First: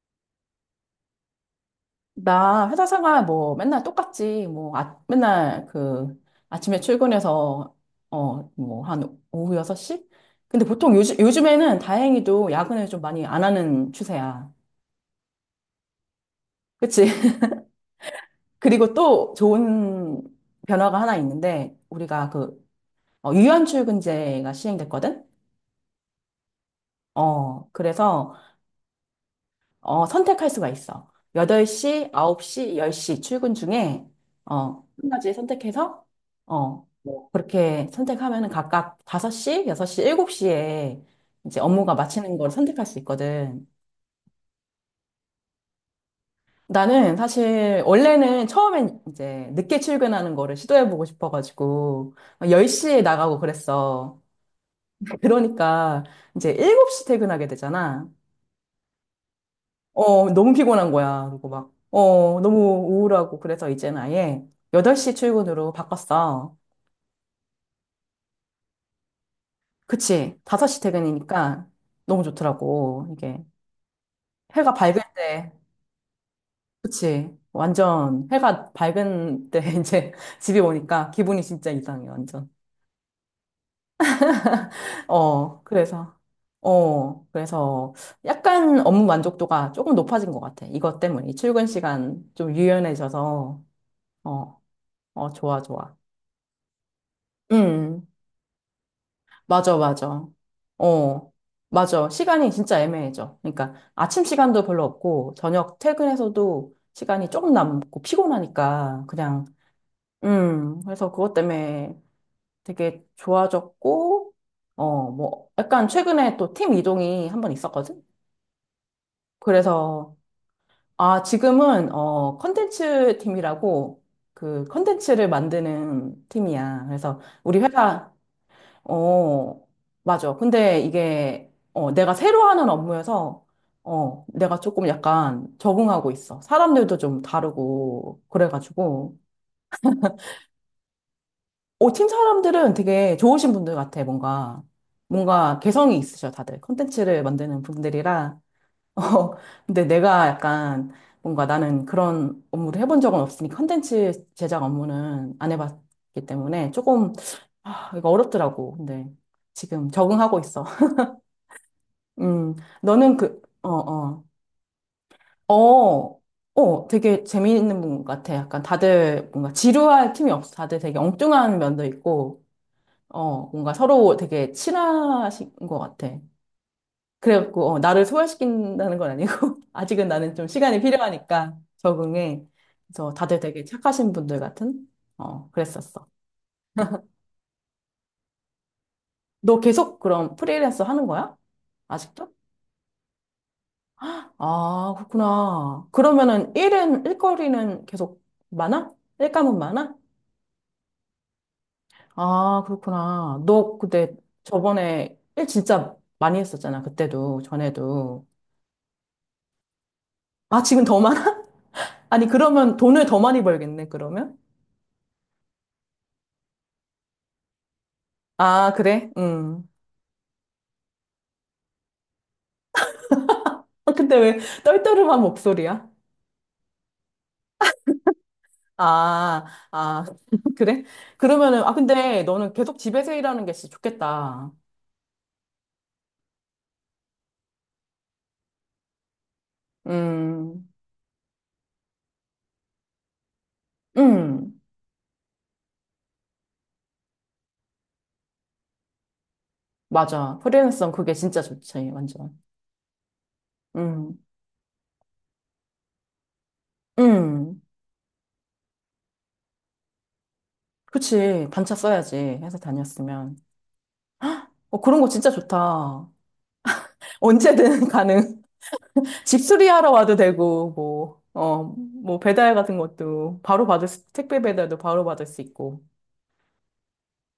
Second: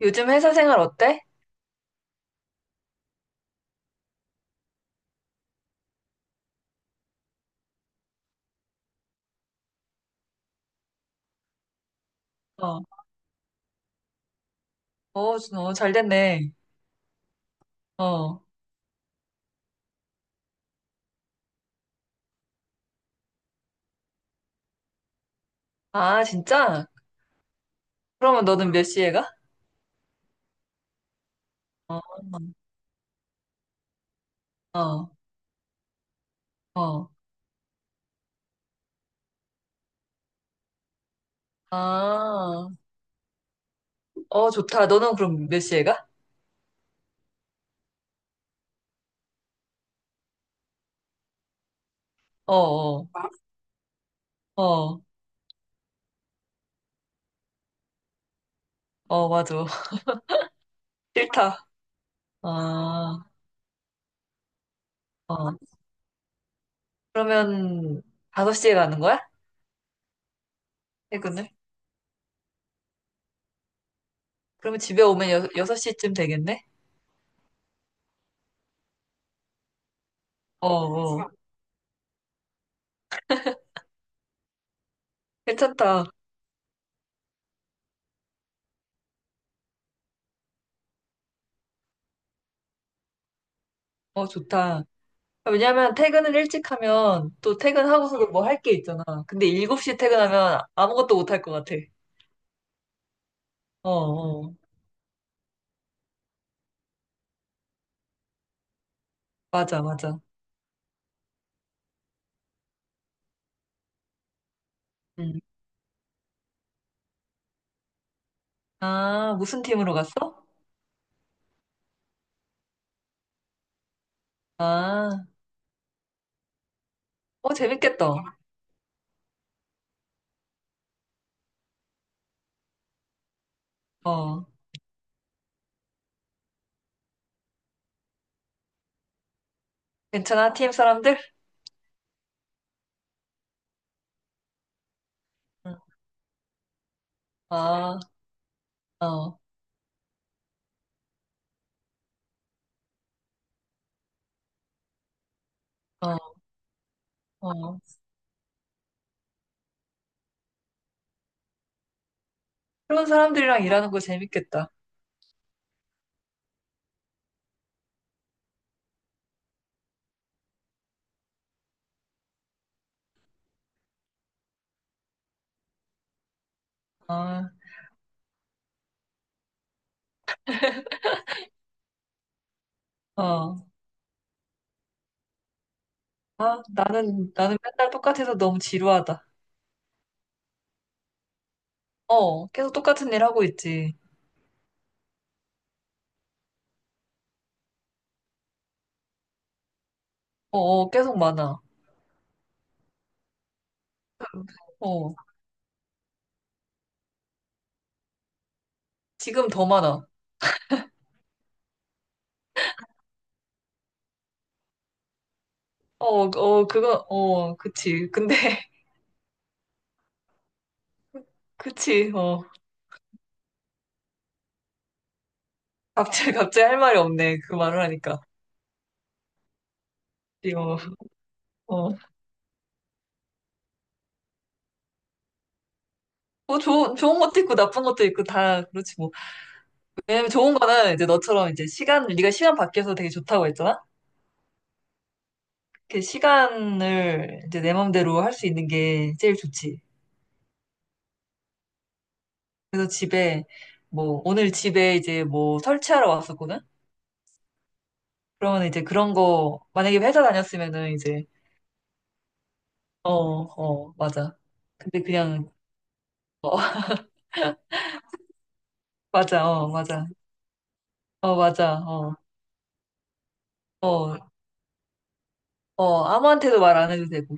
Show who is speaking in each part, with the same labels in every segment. Speaker 1: 요즘 회사 생활 어때?
Speaker 2: 나 회사 생활 뭐 맨날 똑같지. 뭐 아, 맨날 그 아침에 출근해서 뭐 한 오후 6시? 근데 보통 요즘에는 다행히도
Speaker 1: 어,
Speaker 2: 야근을 좀 많이 안 하는 추세야.
Speaker 1: 어, 어, 잘 됐네.
Speaker 2: 그치?
Speaker 1: 어.
Speaker 2: 그리고 또 좋은 변화가 하나 있는데 우리가 유연 출근제가 시행됐거든?
Speaker 1: 아, 진짜?
Speaker 2: 그래서
Speaker 1: 그러면 너는 몇 시에 가?
Speaker 2: 선택할 수가 있어.
Speaker 1: 어,
Speaker 2: 8시, 9시, 10시 출근 중에, 어, 한
Speaker 1: 어,
Speaker 2: 가지 선택해서,
Speaker 1: 어.
Speaker 2: 뭐, 그렇게 선택하면은 각각 5시, 6시, 7시에 이제 업무가 마치는 걸
Speaker 1: 아,
Speaker 2: 선택할 수 있거든.
Speaker 1: 어, 좋다. 너는 그럼 몇 시에 가?
Speaker 2: 나는 사실, 원래는 처음엔 이제 늦게 출근하는 거를 시도해보고 싶어가지고,
Speaker 1: 어,
Speaker 2: 10시에
Speaker 1: 어,
Speaker 2: 나가고 그랬어.
Speaker 1: 어,
Speaker 2: 그러니까 이제 7시 퇴근하게 되잖아.
Speaker 1: 어, 맞아.
Speaker 2: 너무 피곤한 거야. 그리고
Speaker 1: 싫다.
Speaker 2: 막, 너무
Speaker 1: 아,
Speaker 2: 우울하고. 그래서 이제는 아예 8시
Speaker 1: 어.
Speaker 2: 출근으로 바꿨어.
Speaker 1: 그러면 다섯 시에 가는 거야?
Speaker 2: 그치. 5시
Speaker 1: 퇴근을?
Speaker 2: 퇴근이니까 너무 좋더라고. 이게 해가
Speaker 1: 그러면
Speaker 2: 밝을
Speaker 1: 집에 오면
Speaker 2: 때,
Speaker 1: 여, 섯시쯤 되겠네?
Speaker 2: 그치. 완전 해가 밝은 때 이제 집에
Speaker 1: 어,
Speaker 2: 오니까
Speaker 1: 어.
Speaker 2: 기분이 진짜 이상해, 완전. 어,
Speaker 1: 괜찮다.
Speaker 2: 그래서, 그래서 약간 업무 만족도가 조금 높아진 것 같아. 이것 때문에. 이 출근 시간 좀 유연해져서,
Speaker 1: 어,
Speaker 2: 어,
Speaker 1: 좋다.
Speaker 2: 좋아,
Speaker 1: 왜냐면
Speaker 2: 좋아.
Speaker 1: 퇴근을 일찍 하면 또
Speaker 2: 음.
Speaker 1: 퇴근하고서도 뭐 할 게 있잖아. 근데
Speaker 2: 맞아,
Speaker 1: 7시에
Speaker 2: 맞아.
Speaker 1: 퇴근하면 아무것도 못
Speaker 2: 어,
Speaker 1: 할 것 같아.
Speaker 2: 맞아. 시간이 진짜 애매해져. 그러니까
Speaker 1: 어,
Speaker 2: 아침
Speaker 1: 어.
Speaker 2: 시간도 별로 없고, 저녁 퇴근해서도 시간이 조금 남고, 피곤하니까, 그냥,
Speaker 1: 맞아, 맞아.
Speaker 2: 그래서 그것 때문에 되게 좋아졌고,
Speaker 1: 음.
Speaker 2: 뭐, 약간 최근에 또 팀 이동이 한번 있었거든?
Speaker 1: 아, 무슨 팀으로
Speaker 2: 그래서,
Speaker 1: 갔어?
Speaker 2: 아, 지금은, 컨텐츠 팀이라고, 그
Speaker 1: 아,
Speaker 2: 컨텐츠를 만드는 팀이야. 그래서
Speaker 1: 어,
Speaker 2: 우리 회사,
Speaker 1: 재밌겠다.
Speaker 2: 어, 맞아. 근데 이게, 내가 새로 하는 업무여서,
Speaker 1: 어.
Speaker 2: 내가 조금 약간 적응하고 있어. 사람들도 좀 다르고, 그래가지고.
Speaker 1: 괜찮아, 팀 사람들?
Speaker 2: 팀 사람들은 되게 좋으신 분들 같아, 뭔가. 뭔가
Speaker 1: 응.
Speaker 2: 개성이 있으셔, 다들. 콘텐츠를 만드는
Speaker 1: 아,
Speaker 2: 분들이라. 어,
Speaker 1: 어,
Speaker 2: 근데 내가 약간, 뭔가 나는 그런 업무를 해본 적은 없으니, 콘텐츠 제작 업무는 안
Speaker 1: 어,
Speaker 2: 해봤기 때문에 조금,
Speaker 1: 어.
Speaker 2: 아, 이거 어렵더라고. 근데 지금 적응하고 있어. 음,
Speaker 1: 새로운
Speaker 2: 너는
Speaker 1: 사람들이랑 일하는 거 재밌겠다.
Speaker 2: 어, 되게 재미있는 분 같아. 약간 다들 뭔가 지루할 틈이 없어. 다들 되게 엉뚱한 면도 있고, 뭔가 서로 되게 친하신 것 같아.
Speaker 1: 아,
Speaker 2: 그래갖고, 나를 소화시킨다는 건 아니고, 아직은 나는 좀 시간이 필요하니까 적응해. 그래서 다들 되게
Speaker 1: 어.
Speaker 2: 착하신 분들 같은, 그랬었어.
Speaker 1: 아, 나는 맨날 똑같아서 너무 지루하다.
Speaker 2: 너 계속 그럼 프리랜서 하는 거야? 아직도?
Speaker 1: 어, 계속 똑같은 일 하고 있지.
Speaker 2: 아, 그렇구나. 그러면은 일은, 일거리는 계속 많아? 일감은 많아?
Speaker 1: 어, 어, 계속 많아.
Speaker 2: 아, 그렇구나. 너 근데
Speaker 1: 어,
Speaker 2: 저번에 일 진짜 많이 했었잖아. 그때도, 전에도.
Speaker 1: 지금 더 많아.
Speaker 2: 아, 지금 더 많아? 아니, 그러면 돈을 더 많이 벌겠네, 그러면?
Speaker 1: 어, 어, 그거, 어, 그치. 근데,
Speaker 2: 아, 그래? 음.
Speaker 1: 그치, 어.
Speaker 2: 아, 근데 왜 떨떠름한 목소리야?
Speaker 1: 갑자기 할 말이 없네. 그 말을 하니까.
Speaker 2: 아, 아,
Speaker 1: 이 어.
Speaker 2: 그래? 그러면은, 아,
Speaker 1: 어.
Speaker 2: 근데 너는 계속 집에서 일하는 게 진짜 좋겠다.
Speaker 1: 뭐, 좋은 것도 있고, 나쁜 것도 있고, 다, 그렇지, 뭐. 왜냐면 좋은
Speaker 2: 음,
Speaker 1: 거는 이제 너처럼 이제 시간, 네가 시간 밖에서 되게 좋다고 했잖아?
Speaker 2: 음.
Speaker 1: 그 시간을 이제 내 맘대로 할 수 있는 게 제일 좋지.
Speaker 2: 맞아. 프리랜서는 그게 진짜 좋지, 완전.
Speaker 1: 그래서 집에,
Speaker 2: 음,
Speaker 1: 뭐, 오늘 집에 이제 뭐 설치하러 왔었거든?
Speaker 2: 음,
Speaker 1: 그러면 이제 그런 거, 만약에 회사 다녔으면은 이제,
Speaker 2: 그치. 반차 써야지. 회사
Speaker 1: 어,
Speaker 2: 다녔으면.
Speaker 1: 어, 맞아.
Speaker 2: 그런
Speaker 1: 근데
Speaker 2: 거 진짜
Speaker 1: 그냥,
Speaker 2: 좋다. 언제든 가능.
Speaker 1: 맞아,
Speaker 2: 집수리
Speaker 1: 어,
Speaker 2: 하러
Speaker 1: 맞아.
Speaker 2: 와도 되고, 뭐,
Speaker 1: 어, 맞아. 어,
Speaker 2: 뭐, 배달 같은 것도 바로 받을 수,
Speaker 1: 어,
Speaker 2: 택배 배달도 바로 받을 수 있고.
Speaker 1: 어, 아무한테도 말 안 해도 되고.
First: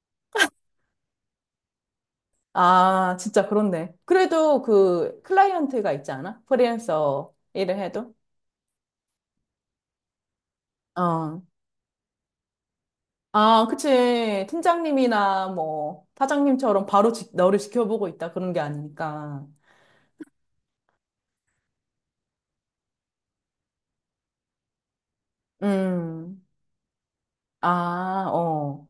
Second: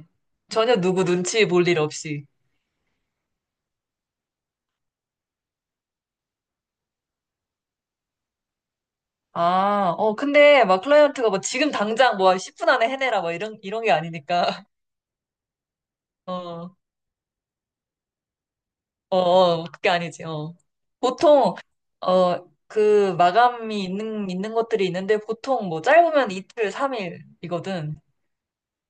Speaker 1: 전혀 누구 눈치 볼 일 없이.
Speaker 2: 아, 진짜 그렇네. 그래도 그 클라이언트가 있지 않아? 프리랜서 일을 해도?
Speaker 1: 아, 어, 근데 막 클라이언트가 뭐
Speaker 2: 어.
Speaker 1: 지금 당장 뭐 10분 안에 해내라 뭐 이런,
Speaker 2: 아,
Speaker 1: 이런 게
Speaker 2: 그치.
Speaker 1: 아니니까.
Speaker 2: 팀장님이나 뭐,
Speaker 1: 어,
Speaker 2: 사장님처럼 바로 너를 지켜보고 있다. 그런 게
Speaker 1: 어,
Speaker 2: 아니니까.
Speaker 1: 어, 그게 아니지. 어. 보통, 어, 그 마감이 있는 것들이 있는데 보통 뭐 짧으면
Speaker 2: 음.
Speaker 1: 이틀, 삼일이거든그
Speaker 2: 아, 어.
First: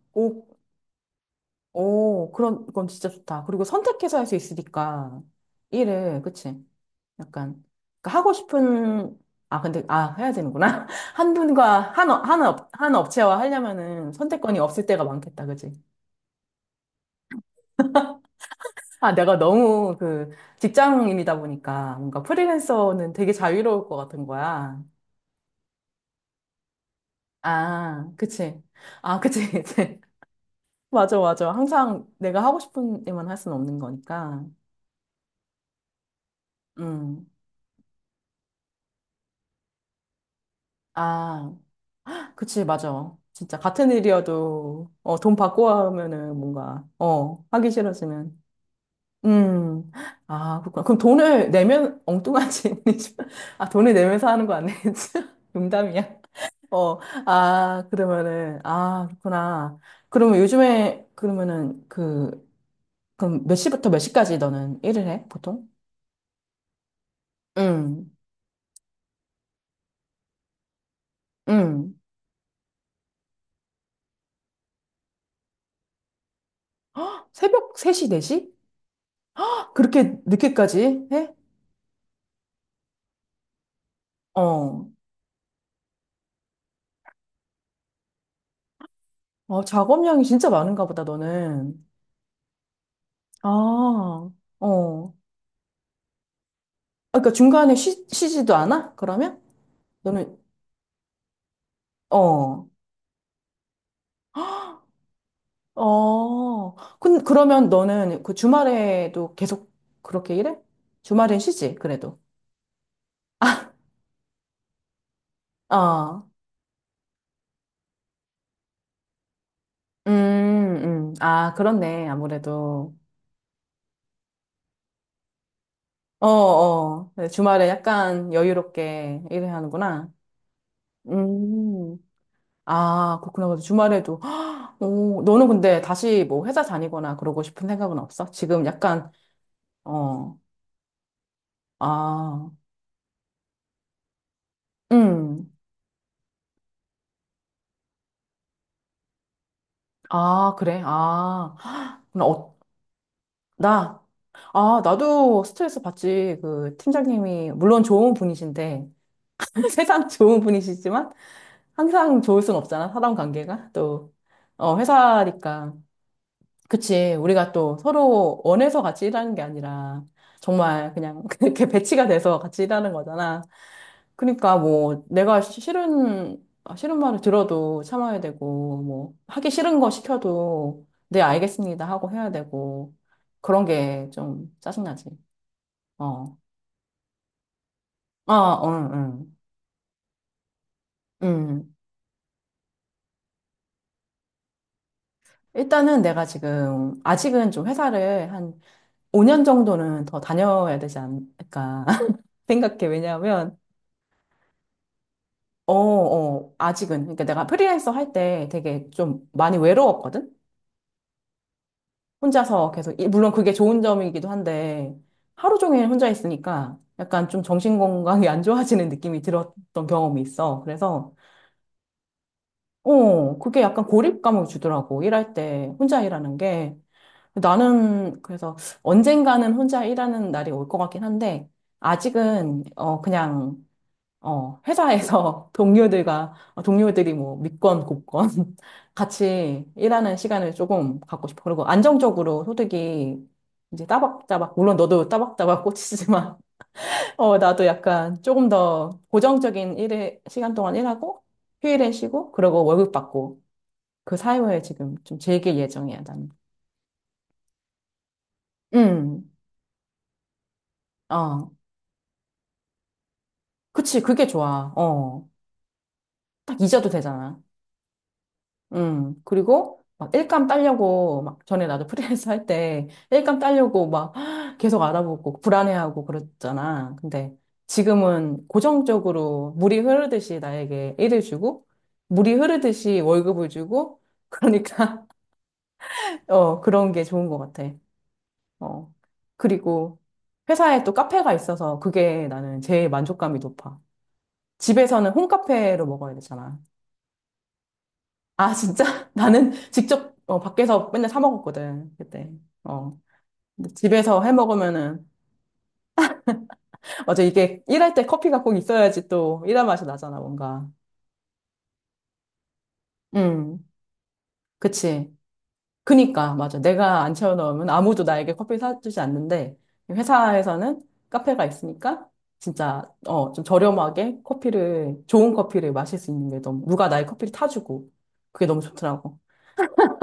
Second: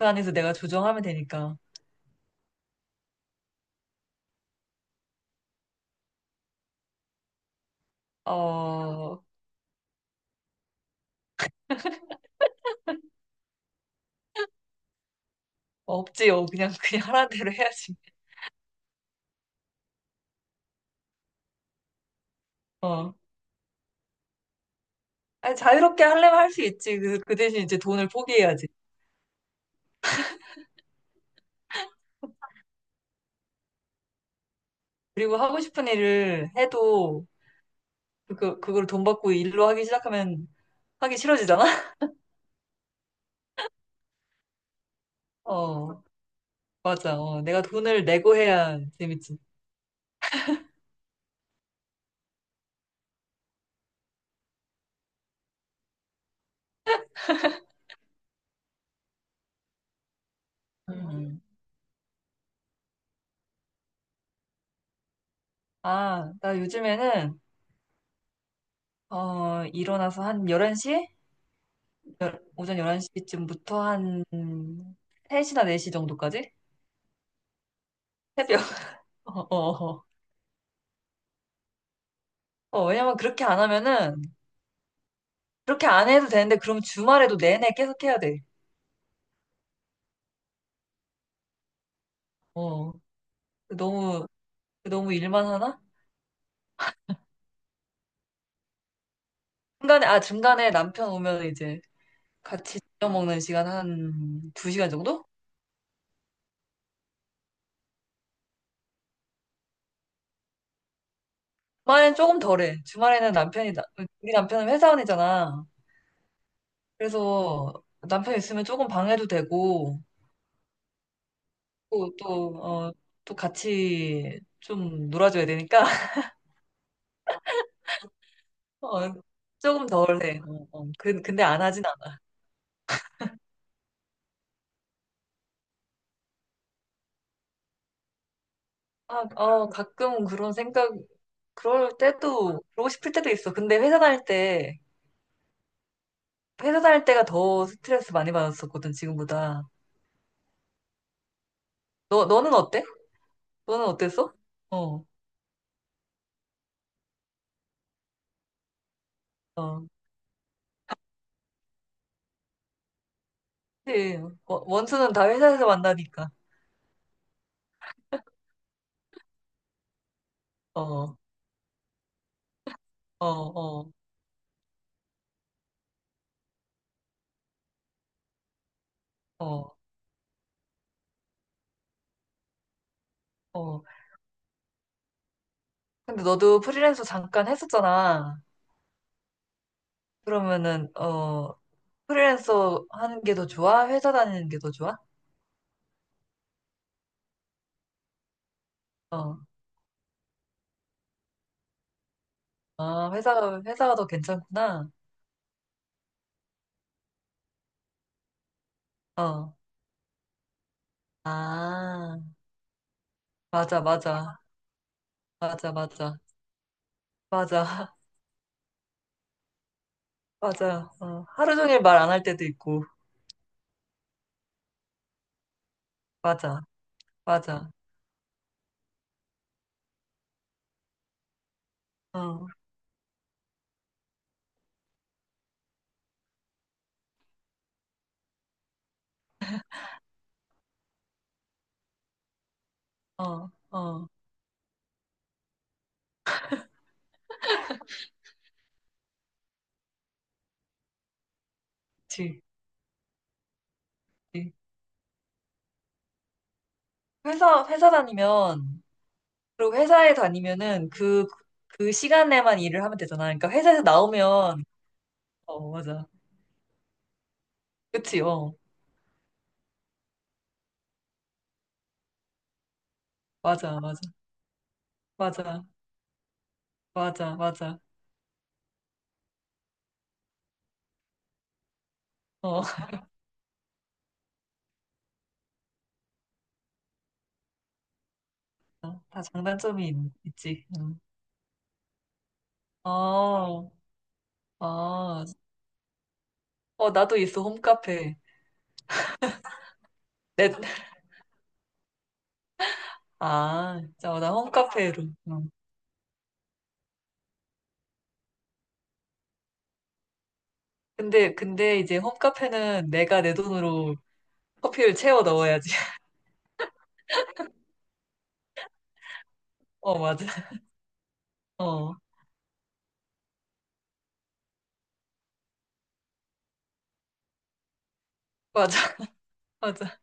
Speaker 1: 안에서
Speaker 2: 오,
Speaker 1: 내가 조정하면 되니까.
Speaker 2: 오, 그건 진짜 좋다. 그리고 선택해서 할 수 있으니까, 일을, 그치? 약간, 그러니까 하고 싶은,
Speaker 1: 어,
Speaker 2: 아, 근데, 아, 해야 되는구나. 한 분과, 한, 업- 한, 업, 한 업체와 하려면은 선택권이 없을 때가 많겠다, 그치?
Speaker 1: 없지요. 그냥, 그냥 하라는 대로 해야지.
Speaker 2: 아, 내가 너무 직장인이다 보니까, 뭔가 프리랜서는
Speaker 1: 어.
Speaker 2: 되게 자유로울 것 같은 거야.
Speaker 1: 아니, 자유롭게 하려면 할 수 있지. 그, 그 대신 이제 돈을
Speaker 2: 아, 그치.
Speaker 1: 포기해야지.
Speaker 2: 아, 그치, 그치. 맞아, 맞아. 항상 내가 하고 싶은 일만 할 수는 없는 거니까.
Speaker 1: 그리고 하고 싶은 일을
Speaker 2: 음.
Speaker 1: 해도, 그걸 돈 받고 일로 하기 시작하면 하기
Speaker 2: 아,
Speaker 1: 싫어지잖아?
Speaker 2: 그치, 맞아. 진짜 같은 일이어도 돈 받고
Speaker 1: 어,
Speaker 2: 하면은 뭔가
Speaker 1: 맞아. 어, 내가
Speaker 2: 하기
Speaker 1: 돈을 내고
Speaker 2: 싫어지는.
Speaker 1: 해야 재밌지.
Speaker 2: 음. 아, 그렇구나. 그럼 돈을 내면 엉뚱한 이지 아, 돈을 내면서 하는 거 아니겠지? 농담이야. 어. 아, 그러면은 아, 그렇구나. 그러면 요즘에
Speaker 1: 음.
Speaker 2: 그러면은 그 그럼 몇 시부터 몇 시까지 너는 일을 해? 보통?
Speaker 1: 아, 나 요즘에는,
Speaker 2: 응
Speaker 1: 어, 일어나서 한 11시?
Speaker 2: 응
Speaker 1: 오전 11시쯤부터 한 3시나 4시 정도까지?
Speaker 2: 새벽 3시, 4시?
Speaker 1: 새벽. 어, 어,
Speaker 2: 그렇게 늦게까지 해?
Speaker 1: 어. 왜냐면 그렇게 안 하면은,
Speaker 2: 어.
Speaker 1: 그렇게 안 해도 되는데, 그럼 주말에도 내내 계속 해야 돼.
Speaker 2: 작업량이 진짜 많은가 보다, 너는.
Speaker 1: 어,
Speaker 2: 아,
Speaker 1: 너무
Speaker 2: 어.
Speaker 1: 너무 일만 하나?
Speaker 2: 아, 그러니까 중간에 쉬지도 않아? 그러면?
Speaker 1: 중간에, 아,
Speaker 2: 너는,
Speaker 1: 중간에 남편 오면 이제
Speaker 2: 어,
Speaker 1: 같이 저녁 먹는 시간 한 두시간 정도?
Speaker 2: 어. 그러면 너는 그 주말에도 계속 그렇게 일해? 주말엔 쉬지,
Speaker 1: 주말엔
Speaker 2: 그래도.
Speaker 1: 조금 덜해. 주말에는 우리 남편은 회사원이잖아.
Speaker 2: 아,
Speaker 1: 그래서 남편 있으면 조금 방해도 되고,
Speaker 2: 음, 아, 그렇네,
Speaker 1: 또, 또, 어,
Speaker 2: 아무래도.
Speaker 1: 또 같이 좀 놀아줘야 되니까,
Speaker 2: 주말에 약간
Speaker 1: 어,
Speaker 2: 여유롭게 일을
Speaker 1: 조금
Speaker 2: 하는구나.
Speaker 1: 덜해. 어, 어. 근데 안 하진
Speaker 2: 음.
Speaker 1: 않아.
Speaker 2: 아, 그렇구나. 그래서 주말에도. 오, 너는 근데 다시 뭐 회사 다니거나 그러고 싶은 생각은 없어? 지금 약간,
Speaker 1: 아, 어, 가끔
Speaker 2: 어,
Speaker 1: 그런 생각, 그럴
Speaker 2: 아,
Speaker 1: 때도, 그러고 싶을 때도 있어. 근데 회사 다닐 때,
Speaker 2: 음,
Speaker 1: 회사 다닐 때가 더 스트레스 많이 받았었거든, 지금보다.
Speaker 2: 아, 그래. 아, 나,
Speaker 1: 너는
Speaker 2: 어,
Speaker 1: 어때? 너는
Speaker 2: 나,
Speaker 1: 어땠어?
Speaker 2: 아,
Speaker 1: 어,
Speaker 2: 나도 스트레스 받지. 그 팀장님이, 물론 좋은 분이신데,
Speaker 1: 어.
Speaker 2: 세상 좋은 분이시지만, 항상 좋을 순 없잖아. 사람 관계가. 또,
Speaker 1: 그치. 원수는 다 회사에서
Speaker 2: 회사니까.
Speaker 1: 만나니까.
Speaker 2: 그치. 우리가 또 서로 원해서 같이 일하는 게 아니라
Speaker 1: 어,
Speaker 2: 정말
Speaker 1: 어,
Speaker 2: 그냥 그렇게 배치가 돼서 같이 일하는 거잖아.
Speaker 1: 어,
Speaker 2: 그러니까 뭐 내가 싫은 말을 들어도 참아야 되고, 뭐 하기
Speaker 1: 어,
Speaker 2: 싫은 거 시켜도 네, 알겠습니다 하고 해야 되고, 그런
Speaker 1: 어.
Speaker 2: 게 좀 짜증나지.
Speaker 1: 근데
Speaker 2: 어.
Speaker 1: 너도 프리랜서 잠깐
Speaker 2: 아,
Speaker 1: 했었잖아.
Speaker 2: 어, 응,
Speaker 1: 그러면은,
Speaker 2: 응.
Speaker 1: 어,
Speaker 2: 음.
Speaker 1: 프리랜서 하는 게 더 좋아? 회사 다니는 게 더 좋아?
Speaker 2: 일단은 내가 지금 아직은 좀 회사를 한
Speaker 1: 어,
Speaker 2: 5년 정도는 더 다녀야 되지 않을까 생각해.
Speaker 1: 아,
Speaker 2: 왜냐하면
Speaker 1: 회사가 더 괜찮구나.
Speaker 2: 아직은. 그러니까 내가 프리랜서 할 때 되게 좀
Speaker 1: 어,
Speaker 2: 많이 외로웠거든?
Speaker 1: 아,
Speaker 2: 혼자서 계속, 물론 그게
Speaker 1: 맞아,
Speaker 2: 좋은 점이기도
Speaker 1: 맞아.
Speaker 2: 한데, 하루
Speaker 1: 맞아,
Speaker 2: 종일 혼자
Speaker 1: 맞아.
Speaker 2: 있으니까 약간 좀 정신
Speaker 1: 맞아,
Speaker 2: 건강이 안 좋아지는 느낌이 들었던 경험이 있어.
Speaker 1: 맞아.
Speaker 2: 그래서,
Speaker 1: 어, 하루 종일 말 안 할 때도 있고.
Speaker 2: 그게 약간 고립감을 주더라고. 일할 때 혼자 일하는
Speaker 1: 맞아.
Speaker 2: 게.
Speaker 1: 맞아.
Speaker 2: 나는 그래서 언젠가는 혼자 일하는 날이 올 것 같긴 한데,
Speaker 1: 어,
Speaker 2: 아직은, 그냥, 회사에서 동료들과, 동료들이 뭐 믿건 곱건 같이 일하는 시간을 조금 갖고 싶어. 그리고 안정적으로 소득이
Speaker 1: 어,
Speaker 2: 이제
Speaker 1: 어,
Speaker 2: 따박따박, 물론 너도 따박따박 꽂히지만, 나도 약간 조금 더 고정적인 일에, 시간 동안 일하고, 휴일에 쉬고,
Speaker 1: 그치.
Speaker 2: 그러고 월급 받고, 그
Speaker 1: 그치.
Speaker 2: 사이에 지금 좀 즐길 예정이야, 나는.
Speaker 1: 회사 다니면,
Speaker 2: 음,
Speaker 1: 그리고 회사에 다니면은 그,
Speaker 2: 어,
Speaker 1: 그 시간에만 일을 하면 되잖아. 그러니까 회사에서
Speaker 2: 그치, 그게
Speaker 1: 나오면,
Speaker 2: 좋아.
Speaker 1: 어, 맞아.
Speaker 2: 딱 잊어도 되잖아.
Speaker 1: 그치, 어.
Speaker 2: 그리고 막 일감 따려고 막 전에 나도 프리랜서 할 때 일감
Speaker 1: 맞아,
Speaker 2: 따려고
Speaker 1: 맞아.
Speaker 2: 막 계속 알아보고
Speaker 1: 맞아,
Speaker 2: 불안해하고 그랬잖아. 근데
Speaker 1: 맞아, 맞아.
Speaker 2: 지금은 고정적으로 물이 흐르듯이 나에게 일을 주고 물이
Speaker 1: 어,
Speaker 2: 흐르듯이 월급을 주고 그러니까 그런 게 좋은 것 같아. 어.
Speaker 1: 다 장단점이 있,
Speaker 2: 그리고
Speaker 1: 있지.
Speaker 2: 회사에 또
Speaker 1: 응.
Speaker 2: 카페가 있어서 그게 나는 제일 만족감이
Speaker 1: 어,
Speaker 2: 높아. 집에서는
Speaker 1: 아,
Speaker 2: 홈카페로 먹어야 되잖아.
Speaker 1: 어, 나도 있어, 홈카페.
Speaker 2: 아, 진짜? 나는 직접
Speaker 1: 내,
Speaker 2: 밖에서 맨날 사 먹었거든, 그때. 어. 근데
Speaker 1: 아, 진짜, 어,
Speaker 2: 집에서
Speaker 1: 나
Speaker 2: 해
Speaker 1: 홈카페로.
Speaker 2: 먹으면은,
Speaker 1: 응.
Speaker 2: 맞아, 이게 일할 때 커피가 꼭 있어야지 또 일할 맛이 나잖아, 뭔가.
Speaker 1: 근데 이제 홈카페는 내가 내
Speaker 2: 음,
Speaker 1: 돈으로 커피를
Speaker 2: 그치.
Speaker 1: 채워 넣어야지.
Speaker 2: 그니까, 맞아. 내가 안 채워넣으면 아무도 나에게 커피 사주지 않는데,
Speaker 1: 어, 맞아.
Speaker 2: 회사에서는 카페가
Speaker 1: 어,
Speaker 2: 있으니까, 진짜, 좀 저렴하게 커피를, 좋은 커피를 마실 수 있는 게 너무, 누가 나의 커피를 타주고, 그게 너무
Speaker 1: 맞아,
Speaker 2: 좋더라고.
Speaker 1: 맞아,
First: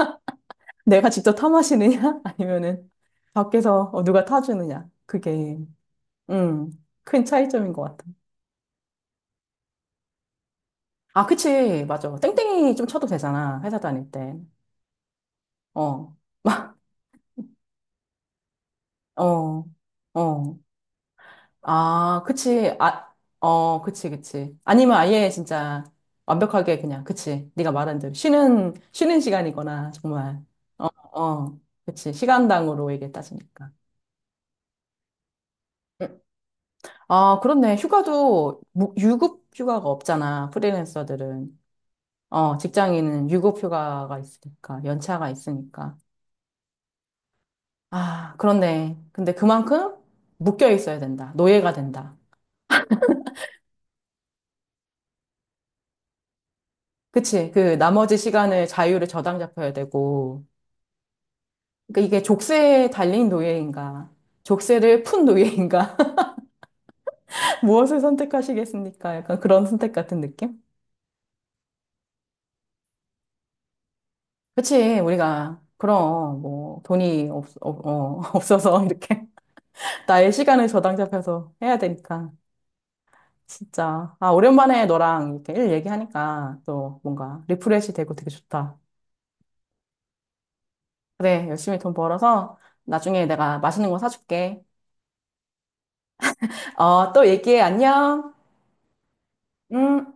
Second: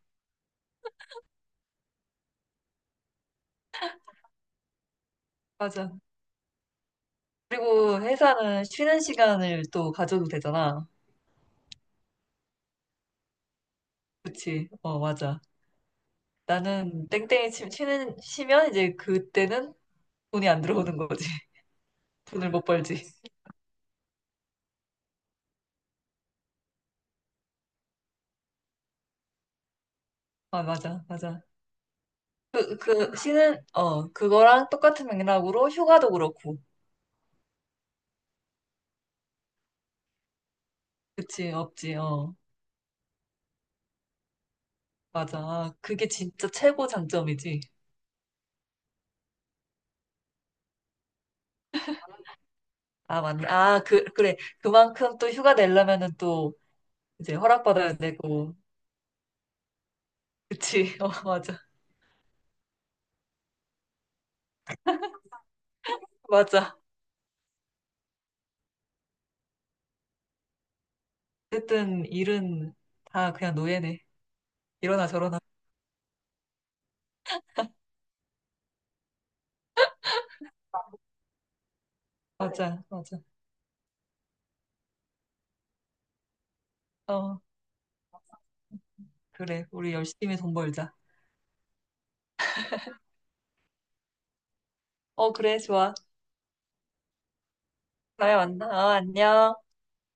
Speaker 2: 내가 직접 타 마시느냐? 아니면은 밖에서 누가 타주느냐? 그게,
Speaker 1: 맞아.
Speaker 2: 음, 큰 차이점인 것
Speaker 1: 그리고
Speaker 2: 같아.
Speaker 1: 회사는 쉬는 시간을 또 가져도 되잖아.
Speaker 2: 아, 그치. 맞아. 땡땡이 좀 쳐도 되잖아. 회사 다닐 때.
Speaker 1: 그치? 어, 맞아.
Speaker 2: 어,
Speaker 1: 나는 땡땡이 치, 쉬면 이제
Speaker 2: 어,
Speaker 1: 그때는 돈이
Speaker 2: 어.
Speaker 1: 안 들어오는 거지.
Speaker 2: 아,
Speaker 1: 돈을 못
Speaker 2: 그치.
Speaker 1: 벌지.
Speaker 2: 아, 어, 그치, 그치. 아니면 아예 진짜 완벽하게 그냥, 그치. 네가 말한 대로. 쉬는 시간이거나, 정말.
Speaker 1: 아,
Speaker 2: 어,
Speaker 1: 맞아, 맞아.
Speaker 2: 어. 그치. 시간당으로 이게
Speaker 1: 쉬는,
Speaker 2: 따지니까.
Speaker 1: 어, 그거랑 똑같은 맥락으로 휴가도 그렇고.
Speaker 2: 아, 그렇네. 휴가도 유급 휴가가 없잖아.
Speaker 1: 그치,
Speaker 2: 프리랜서들은.
Speaker 1: 없지, 어.
Speaker 2: 직장인은 유급 휴가가 있으니까, 연차가
Speaker 1: 맞아. 아,
Speaker 2: 있으니까.
Speaker 1: 그게 진짜 최고 장점이지.
Speaker 2: 아, 그렇네. 근데 그만큼 묶여 있어야 된다. 노예가 된다.
Speaker 1: 아, 맞네. 아, 그래. 그만큼 또 휴가 내려면은 또 이제
Speaker 2: 그치? 그
Speaker 1: 허락받아야
Speaker 2: 나머지
Speaker 1: 되고.
Speaker 2: 시간을 자유를 저당잡혀야 되고.
Speaker 1: 그치, 어, 맞아.
Speaker 2: 그러니까 이게 족쇄에 달린 노예인가, 족쇄를 푼 노예인가,
Speaker 1: 맞아.
Speaker 2: 무엇을 선택하시겠습니까? 약간 그런 선택 같은 느낌?
Speaker 1: 어쨌든 일은 다 그냥 노예네.
Speaker 2: 그치?
Speaker 1: 이러나 저러나.
Speaker 2: 우리가, 그럼, 뭐, 돈이 없어서 이렇게. 나의 시간을 저당잡혀서 해야 되니까.
Speaker 1: 맞아, 맞아.
Speaker 2: 진짜. 아, 오랜만에 너랑 이렇게 일 얘기하니까 또
Speaker 1: 어,
Speaker 2: 뭔가 리프레시 되고 되게 좋다.
Speaker 1: 그래. 우리 열심히 돈 벌자.
Speaker 2: 그래, 열심히 돈 벌어서 나중에 내가 맛있는 거 사줄게.
Speaker 1: 어, 그래, 좋아.
Speaker 2: 또 얘기해. 안녕.
Speaker 1: 다음에 만나. 어, 안녕.
Speaker 2: 음.